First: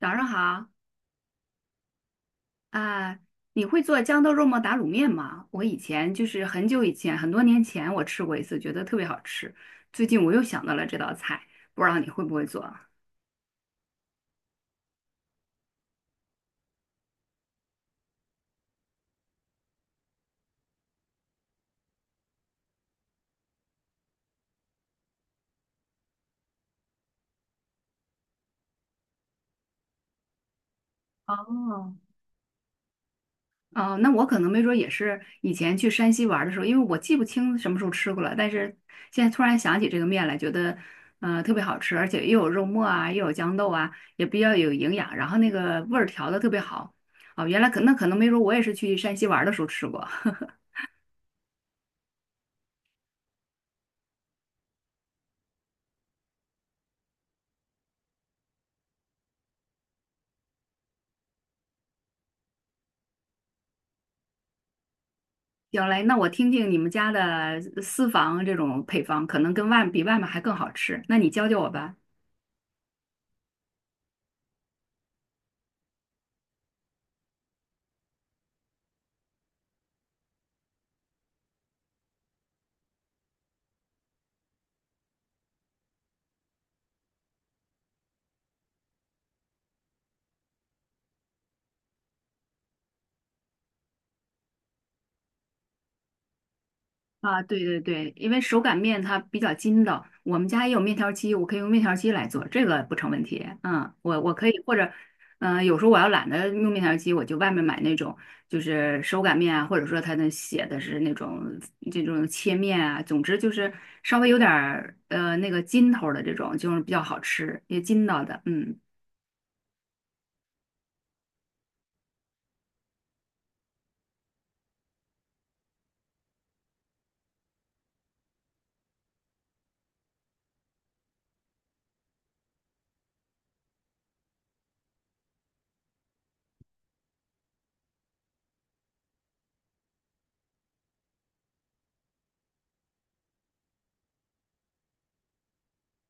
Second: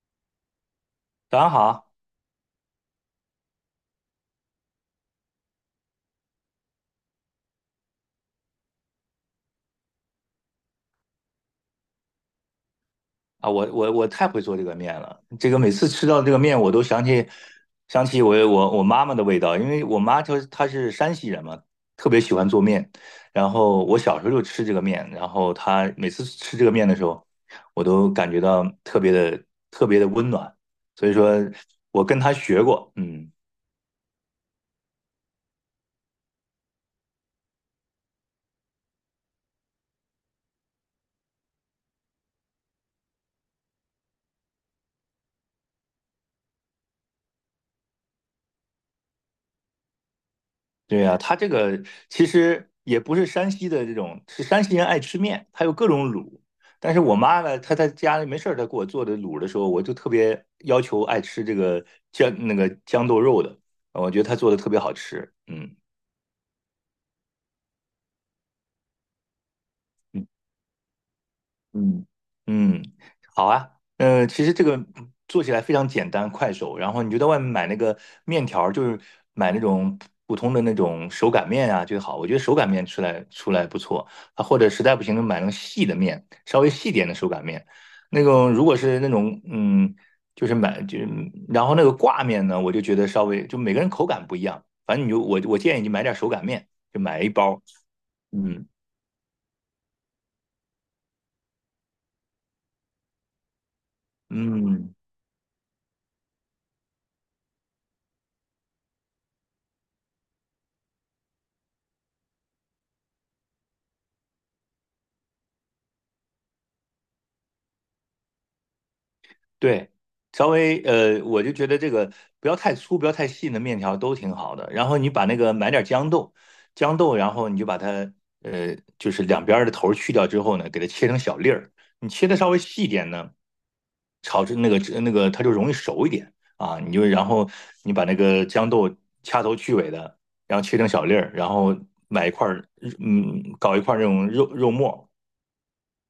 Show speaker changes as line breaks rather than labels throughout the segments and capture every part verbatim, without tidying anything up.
早上好
早上好啊！
啊，你会做豇豆肉末打卤面吗？我以前就是很久以前，很多年前我吃过一次，觉得特别好吃。最近我又想到了这道菜，不知道你会不会做？
啊我我我太会做这个面了，这个每次吃到这个面，我都想起想起我我我妈妈的味道，因为我妈她她是山西人嘛，特别喜欢做面。然后我小时候就吃这个面，然后她每次吃这个面的时候，我都感觉到特别的特别的温暖。所以说
哦，
我跟她学过，嗯。
哦，那我可能没准儿也是以前去山西玩儿的时候，因为我记不清什么时候吃过了，但是现在突然想起这个面来，觉得呃特别好吃，而且又有肉末啊，又有豇豆啊，也比较有营养，然后那个味儿调的特别好。哦，原来可那可能没准儿我也是去山西玩儿的时候吃过。
对呀、他这个其实也不是山西的这种，是山西人爱吃面，他有各种卤。但是我妈呢，她在家里没事儿，她给我做的卤的时候，我就特别要求爱吃这个姜那个豇豆肉的，我觉得她做的特别好吃。嗯，
行嘞，那我听听你们家的私房这种配方，可能跟外比外面还更好吃。那你教教我吧。
嗯嗯，好啊。呃，其实这个做起来非常简单快手，然后你就在外面买那个面条儿就是买那种普通的那种手擀面啊最好。我觉得手擀面出来出来不错啊，或者实在不行就买那种细的面，稍微细点的手擀面。那种如果是那种嗯，就是买就然后那个挂面呢，我就觉得稍微就每个人口感不一样，反正你就我我建议你买点手擀面，就买一
啊，对
包。
对对，因为手
嗯
擀面它比较筋道，我们家也有面条机，我可以用面条机来做，这个不成问题。嗯，我我可以或者，
嗯。
嗯、有时候我要懒得用面条机，我就外面买那种就是手擀面啊，或者说它那写的是那种这种切面啊，总之就是稍微有点儿呃那个筋头儿的这种，就是比较好吃，也筋道的。嗯
对，稍微呃，我就觉得这个不要太粗，不要太细的面条都挺好的。然后你把那个买点豇豆，豇豆，然后你就把它呃，就是两边儿的头儿去掉之后呢，给它切成小粒儿。你切的稍微细一点呢，炒制那个那个它就容易熟一点啊。你就然后你把那个豇豆掐头去尾的，然后切成小粒儿，然后买一块儿嗯，搞一块儿那种肉肉末，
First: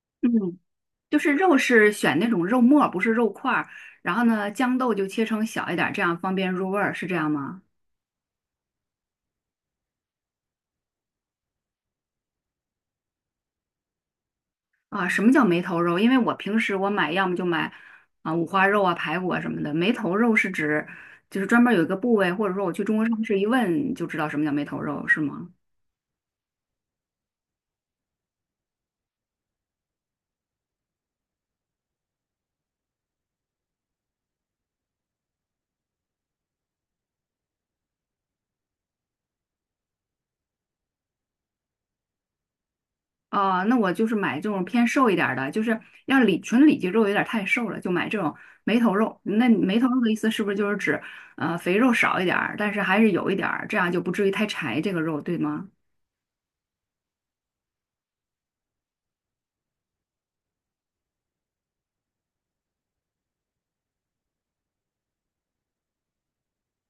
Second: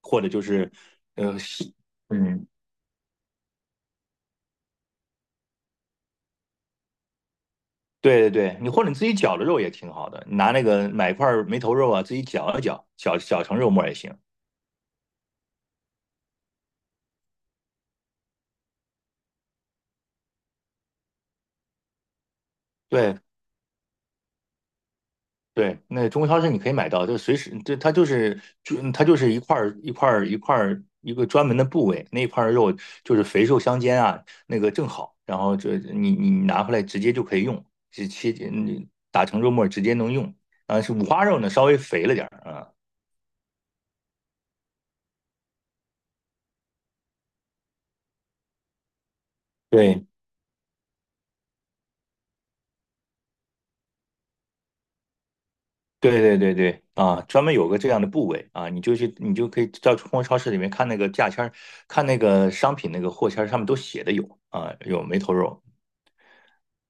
或者就
嗯，
是
就是
呃
肉
细。
是选那种
嗯。
肉末儿不是肉块儿。然后呢，豇豆就切成小一点儿，这样方便入味儿，是这样吗？
对对对，你或者你自己绞的肉也挺好的，你拿那个买一块儿梅头肉啊，自己绞一绞，绞绞成肉末也行。
啊，什么叫梅头肉？因为我平时我买，要么就买啊五花肉啊、排骨啊什么的。梅头肉是指就是专门儿有一个部位，或者说我去中国
对
超市一问就知道什么叫梅头肉，是吗？
对，那中国超市你可以买到，就随时这它就是就它就是一块儿一块儿一块儿一个专门的部位，那一块儿肉就是肥瘦相间啊，那个正好，然后这你你拿回来直接就可以用，是切你打成肉末直接能用。啊，是五花肉呢，稍微肥了点儿啊。
啊，那我就是买这种偏瘦一点儿的，就是要里纯里脊肉有点儿太瘦了，就买这种梅头肉。那梅头肉
对
的意思是不是就是指呃肥肉少一点儿，但是还是有一点儿，这样就不至于太柴这个肉，对吗？
对对对对啊，专门有个这样的部位啊，你就去，你就可以到物超市里面看那个价签儿，看那个商品那个货签儿上面都写的有啊，有梅头肉。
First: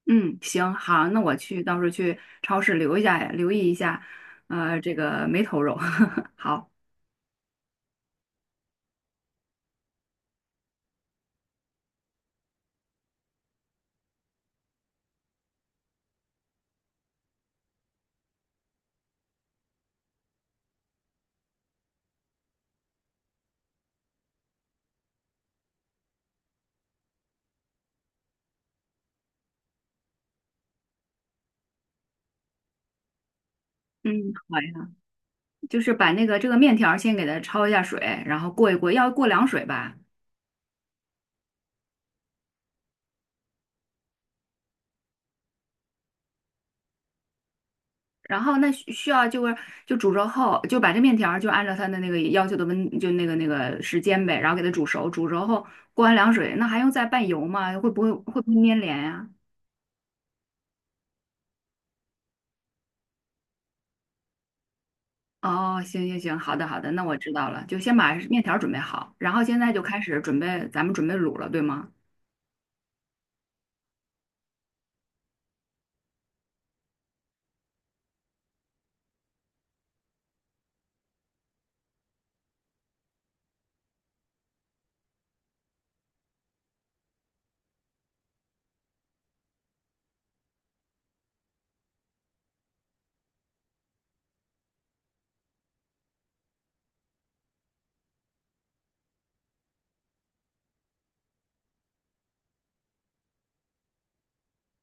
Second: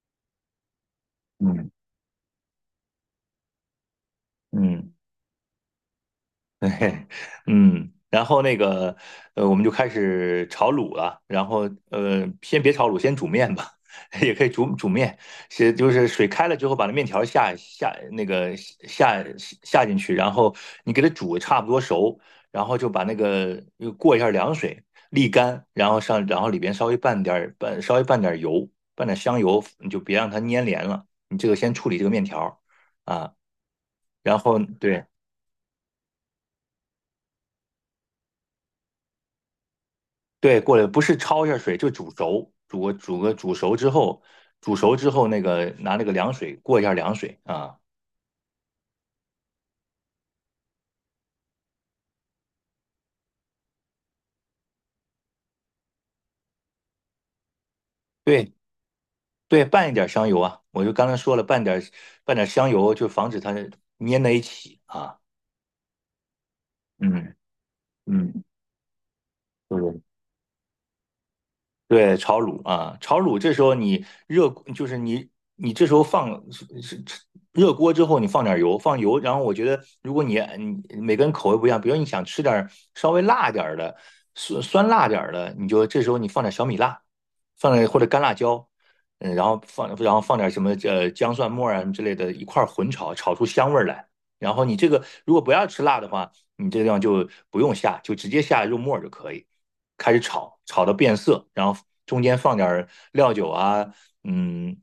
嗯，行，好，那我去，
嗯
到时候去超市留一下，留意一下，呃，
嗯。
这个梅头肉，好，
嘿嘿，嗯，然后那个，呃，我们就开始炒卤了。然后，呃，先别炒卤，先煮面吧，也可以煮煮面。是就是水开了之后，把那面条下下那个下下进去，然后你给它煮差不多熟，然后就把那个又过一下凉水沥干，然后上然后里边稍微拌点儿拌稍微拌点儿油，拌点香油，你就别让它粘连了。你这个先处理这个面条儿啊，
嗯，
然后
好呀，
对。
就是把那个这个面条儿先给它焯一下水，然后过一过，要过凉水吧，
对，过了不是焯一下水，就煮熟，煮个煮个煮熟之后，煮熟之后那个拿那个凉水过一下凉水啊，
然后那需需要就是就煮熟后，就把这面条儿就按照它的那个要求的温，就那个那个时间呗，然后给它煮熟，煮熟后过完凉水，那还用再拌油吗？会不会会不
对
会粘连呀、
对，拌一点香油啊，我就刚才说了，拌点拌点香油，就防止它粘在一起啊。
哦，行行行，好的好的，那我知
嗯
道了，就先把面
嗯，
条儿准备好，然后现在就开
对
始准备，咱们准备卤了，对吗？
对，炒卤啊，炒卤这时候你热，就是你你这时候放是是热锅之后，你放点油，放油，然后我觉得如果你你每个人口味不一样，比如你想吃点儿稍微辣点儿的，酸酸辣点儿的，你就这时候你放点小米辣，放点或者干辣椒，嗯，然后放然后放点什么呃姜蒜末啊什啊之类的，一块儿混炒，炒出香味儿来。然后你这个如果不要吃辣的话。你这个地方就不用下，就直接下肉末就可以。开始炒，炒到变色，然后中间放点料酒啊，嗯，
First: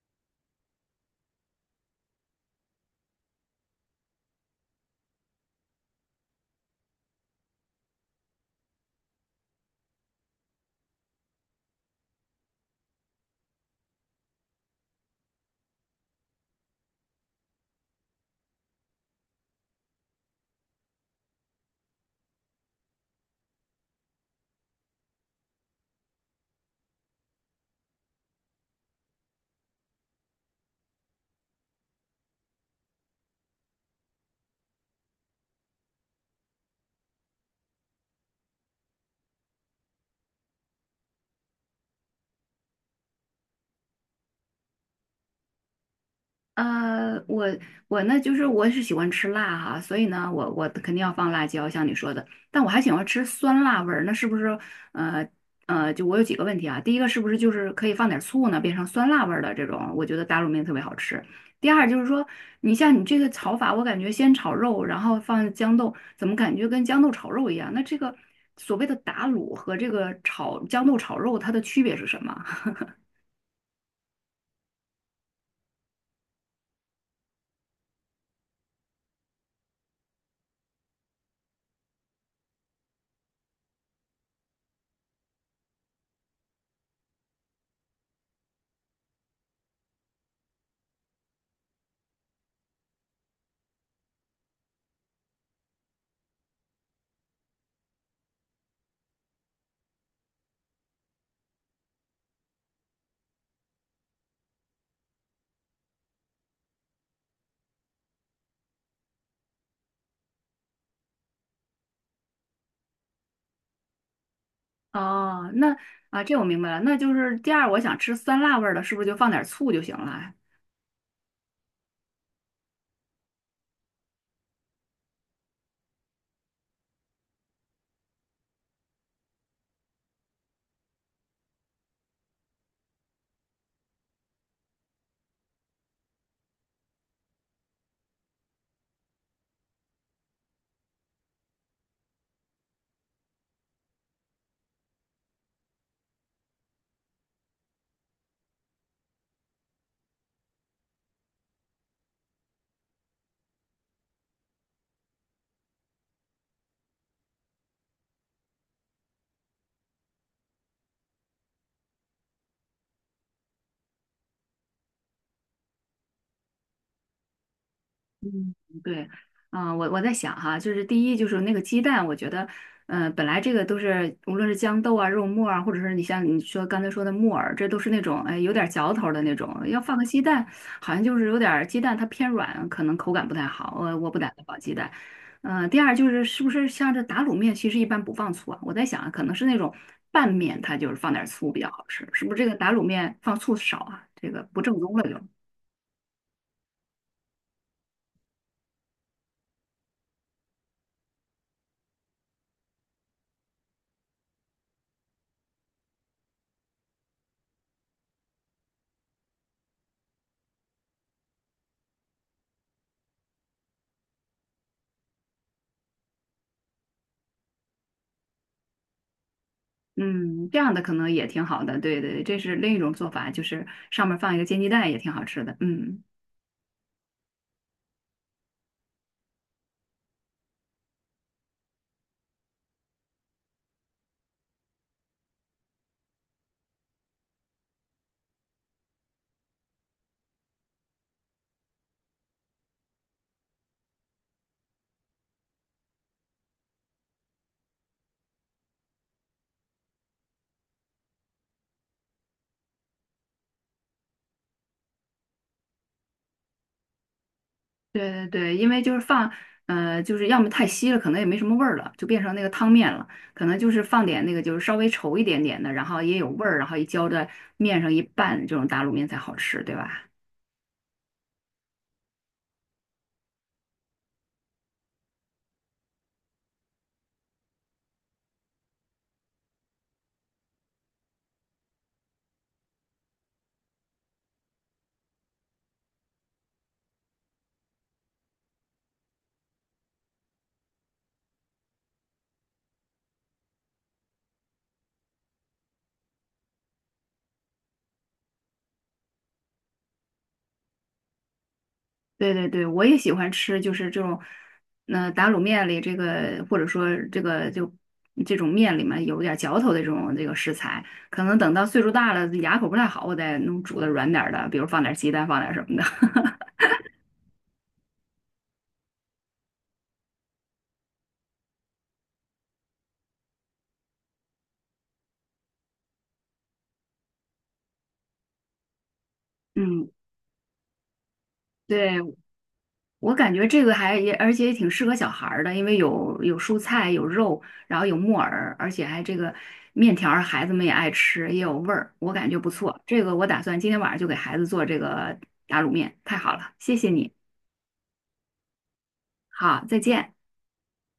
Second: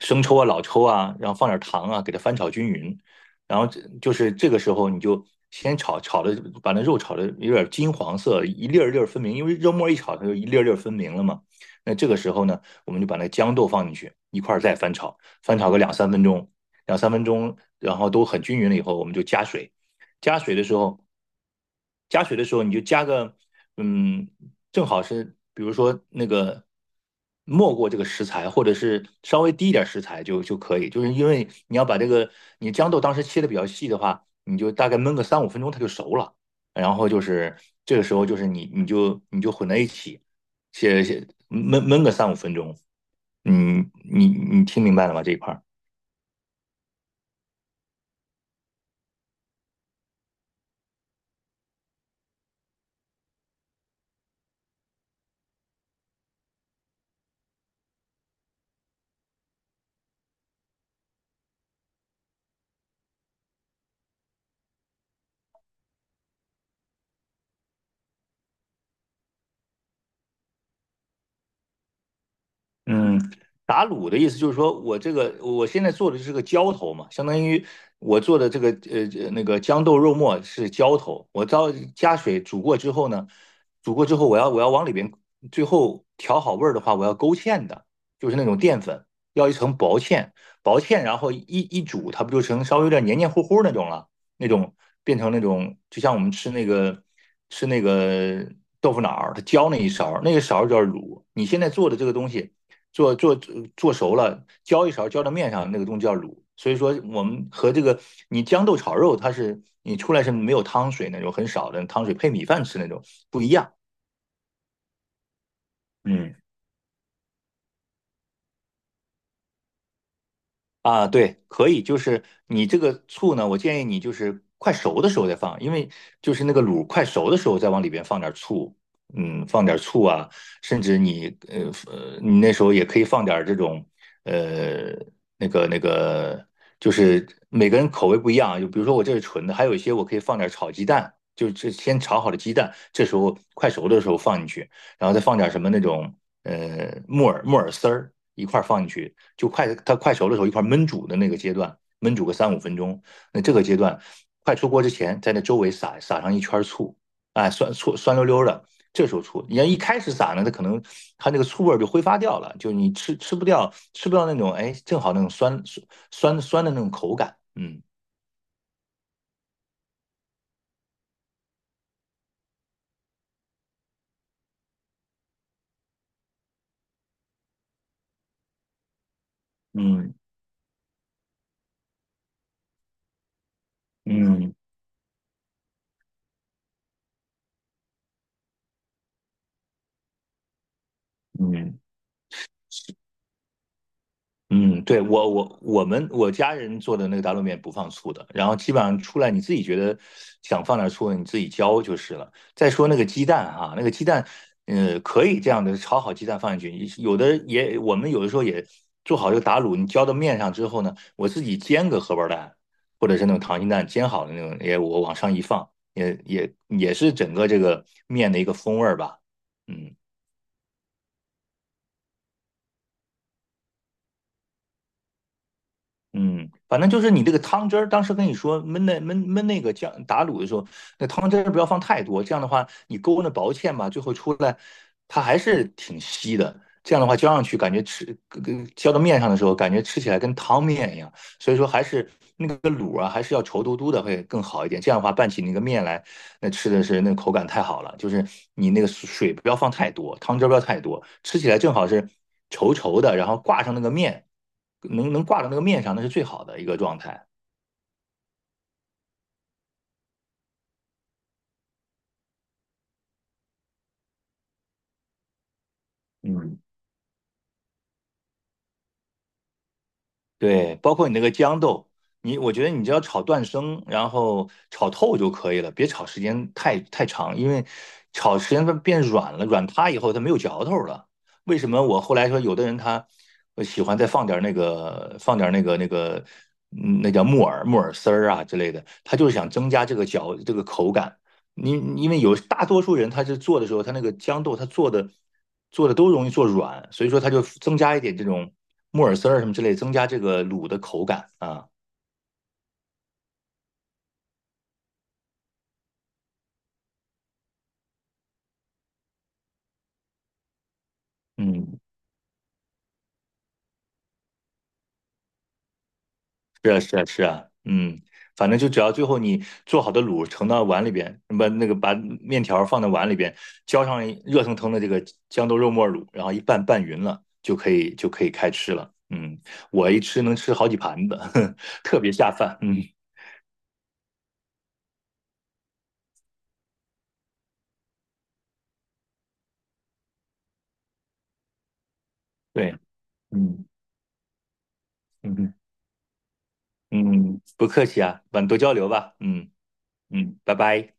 生抽啊、老抽啊，然后放点糖啊，给它翻炒均匀。然后就是这个时候，你就先炒炒的，把那肉炒的有点金黄色，一粒儿一粒儿分明，因为肉末一炒，它就一粒儿一粒儿分明了嘛。那这个时候呢，我们就把那豇豆放进去，一块儿再翻炒，翻炒个两三分钟，两三分钟，然后都很均匀了以后，我们就加水。加水的时候，加水的时候你就加个嗯，正好是比如说那个没过这个食材，或者是稍微低一点食材就就可以，就是因为你要把这个你豇豆当时切的比较细的话，你就大概焖个三五分钟它就熟了，然后就是这个时候就是你你就你就混在一起，切切焖焖个三五分钟，嗯，你你听明白了吗这一块儿？
呃，我我呢，就是我是喜欢吃辣哈，所以呢，我我肯定要放辣椒，像你说的。但我还喜欢吃酸辣味儿，那是不是呃呃，就我有几个问题啊？第一个是不是就是可以放点醋呢，变成酸辣味儿的这种？我觉得打卤面特别好吃。第二就是说，你像你这个炒法，我感觉先炒肉，然后放豇豆，怎么感觉跟豇豆炒肉一样？那这个所谓的打卤和这个炒豇豆炒肉，它的区别是什么？
嗯，打卤的意思就是说我这个我现在做的是个浇头嘛，相当于我做的这个呃呃那个豇豆肉末是浇头，我到加水煮过之后呢，煮过之后我要我要往里边最后调好味儿的话，我要勾芡的，就是那种淀粉，要一层薄芡，薄芡，然后一一煮，它不就成稍微有点黏黏糊糊那种了，那种变成那种就像我们吃那个吃那个豆腐脑儿，它浇那一勺儿，那个勺儿叫卤，你现在做的这个东西。做做做熟了，浇一勺浇到面上，那个东西叫卤。所以说，我们和这个你豇豆炒肉，它是你出来是没有汤水那种，很少的汤水配米饭吃那种不一样。
哦，那啊，这
嗯。
我明白了，那就是第二，我想吃酸辣味儿的，是不是就放点醋就行了啊？
啊，对，可以，就是你这个醋呢，我建议你就是快熟的时候再放，因为就是那个卤快熟的时候再往里边放点醋，嗯，放点醋啊，甚至你呃呃，你那时候也可以放点这种呃那个那个，就是每个人口味不一样啊，就比如说我这是纯的，还有一些我可以放点炒鸡蛋，就这先炒好的鸡蛋，这时候快熟的时候放进去，然后再放点什么那种呃木耳木耳丝儿一块儿放进去。就快它快熟的时候一块焖煮的那个阶段，焖煮个三五分钟。那这个阶段快出锅之前，在那周围撒撒上一圈醋，哎，酸醋酸溜溜的。这时候醋，你要一开始撒呢，它可能它那个醋味就挥发掉了，就你吃吃不掉，吃不到那种哎，正好那种酸酸酸酸的那种口感。嗯
嗯，对，啊，我我在想哈，就是第一就是那个鸡蛋，我觉得，嗯、本来这个都是无论是豇豆啊、肉末啊，或者是你像你说刚才说的木耳，这都是那种哎有点嚼头儿的那种，要放个
嗯
鸡蛋，好像就是有点儿鸡蛋它偏软，可能口感不太好，我我不打
嗯
算
嗯。
放鸡蛋。嗯、第二就是是不是像这打卤面，其实一般不放醋啊？我在想啊，可能是那种拌面，它就是放点儿醋比较
嗯
好吃，是不是这个打卤面放醋少啊？这个不正
嗯，
宗
对，
了就。
我我我们我家人做的那个打卤面不放醋的，然后基本上出来你自己觉得想放点醋，你自己浇就是了。再说那个鸡蛋哈、那个鸡蛋，呃，可以这样的炒好鸡蛋放进去，有的也我们有的时候也做好这个打卤，你浇到面上之后呢，我自己煎个荷包蛋，或者是那种溏心蛋煎好的那种，也我往上一放，也也也是整个这个面的一个风味儿吧。嗯
嗯，这样的可能也挺好的，对对，这是另一种做法，就是上面放一个煎鸡蛋也挺好吃的。嗯，
嗯，反正就是你这个汤汁儿，当时跟你说焖那焖焖那个酱打卤的时候，那汤汁儿不要放太多，这样的话你勾那薄芡吧，最后出来它还是挺稀的。这样的话浇上去，感觉吃跟跟浇到面上的时候，感觉吃起来跟汤面一样。所以说还是那个卤啊，还是要稠嘟嘟的会更好一点。这样的话拌起那个面来，那吃的是那口感太好了，就是你那个水不要放太多，汤汁不要太多，吃起来正好是稠稠的，然后挂上那个面，能能挂到那个面上，那是最好的一个状态。
对对对，因为就是放，呃，就是要么太稀了，可能也没什么味儿了，就变成那个汤面了。可能就是放点那个，就是稍微稠一点点的，然后也有味儿，
嗯。
然后一浇在面上一拌，这种打卤面才好吃，对吧？
对，包括你那个豇豆，你我觉得你只要炒断生，然后炒透就可以了，别炒时间太太长，因为炒时间它变软了，软塌以后它没有嚼头了。为什么我后来说有的人他呃喜欢再放点那个放点那个那个嗯那叫木耳木耳丝儿啊之类的，他就是想增加这个嚼这个口感。你因为有大多数人，他是做的时候，他那个豇豆他做的做的都容易做软，所以说他就增加一点这种木耳丝儿什么之类，增加这个卤的口感啊。
对对对，我也喜欢吃，就是这种，呃，打卤面里这个，或者说这个就这种面里面有点嚼头的这种这个食材，可能等到
嗯，
岁数大了，牙口不太好，我再弄煮的软点儿的，比如放点鸡蛋，放点什么的。
是啊，是啊，是啊，嗯，反正就只要最后你做好的卤盛到碗里边，把那个把面条放到碗里边，浇上热腾腾的这个豇豆肉沫卤，然后一拌拌匀了，就可以就可以开吃了。嗯，我
嗯，
一吃能吃好几盘子，
对，
特别下饭。嗯，
我感觉这个还也，而且也挺适合小孩儿的，因为有有蔬菜，有肉，然后有木耳，而且还这个面条儿孩子们也爱吃，也有味儿，我感觉不
对，
错。这个我打算
嗯
今天晚上就给孩子做这个
嗯。
打卤面，太好了，谢谢你。
嗯，不客气啊，我们多交流吧。嗯
好，再见。
嗯，拜拜。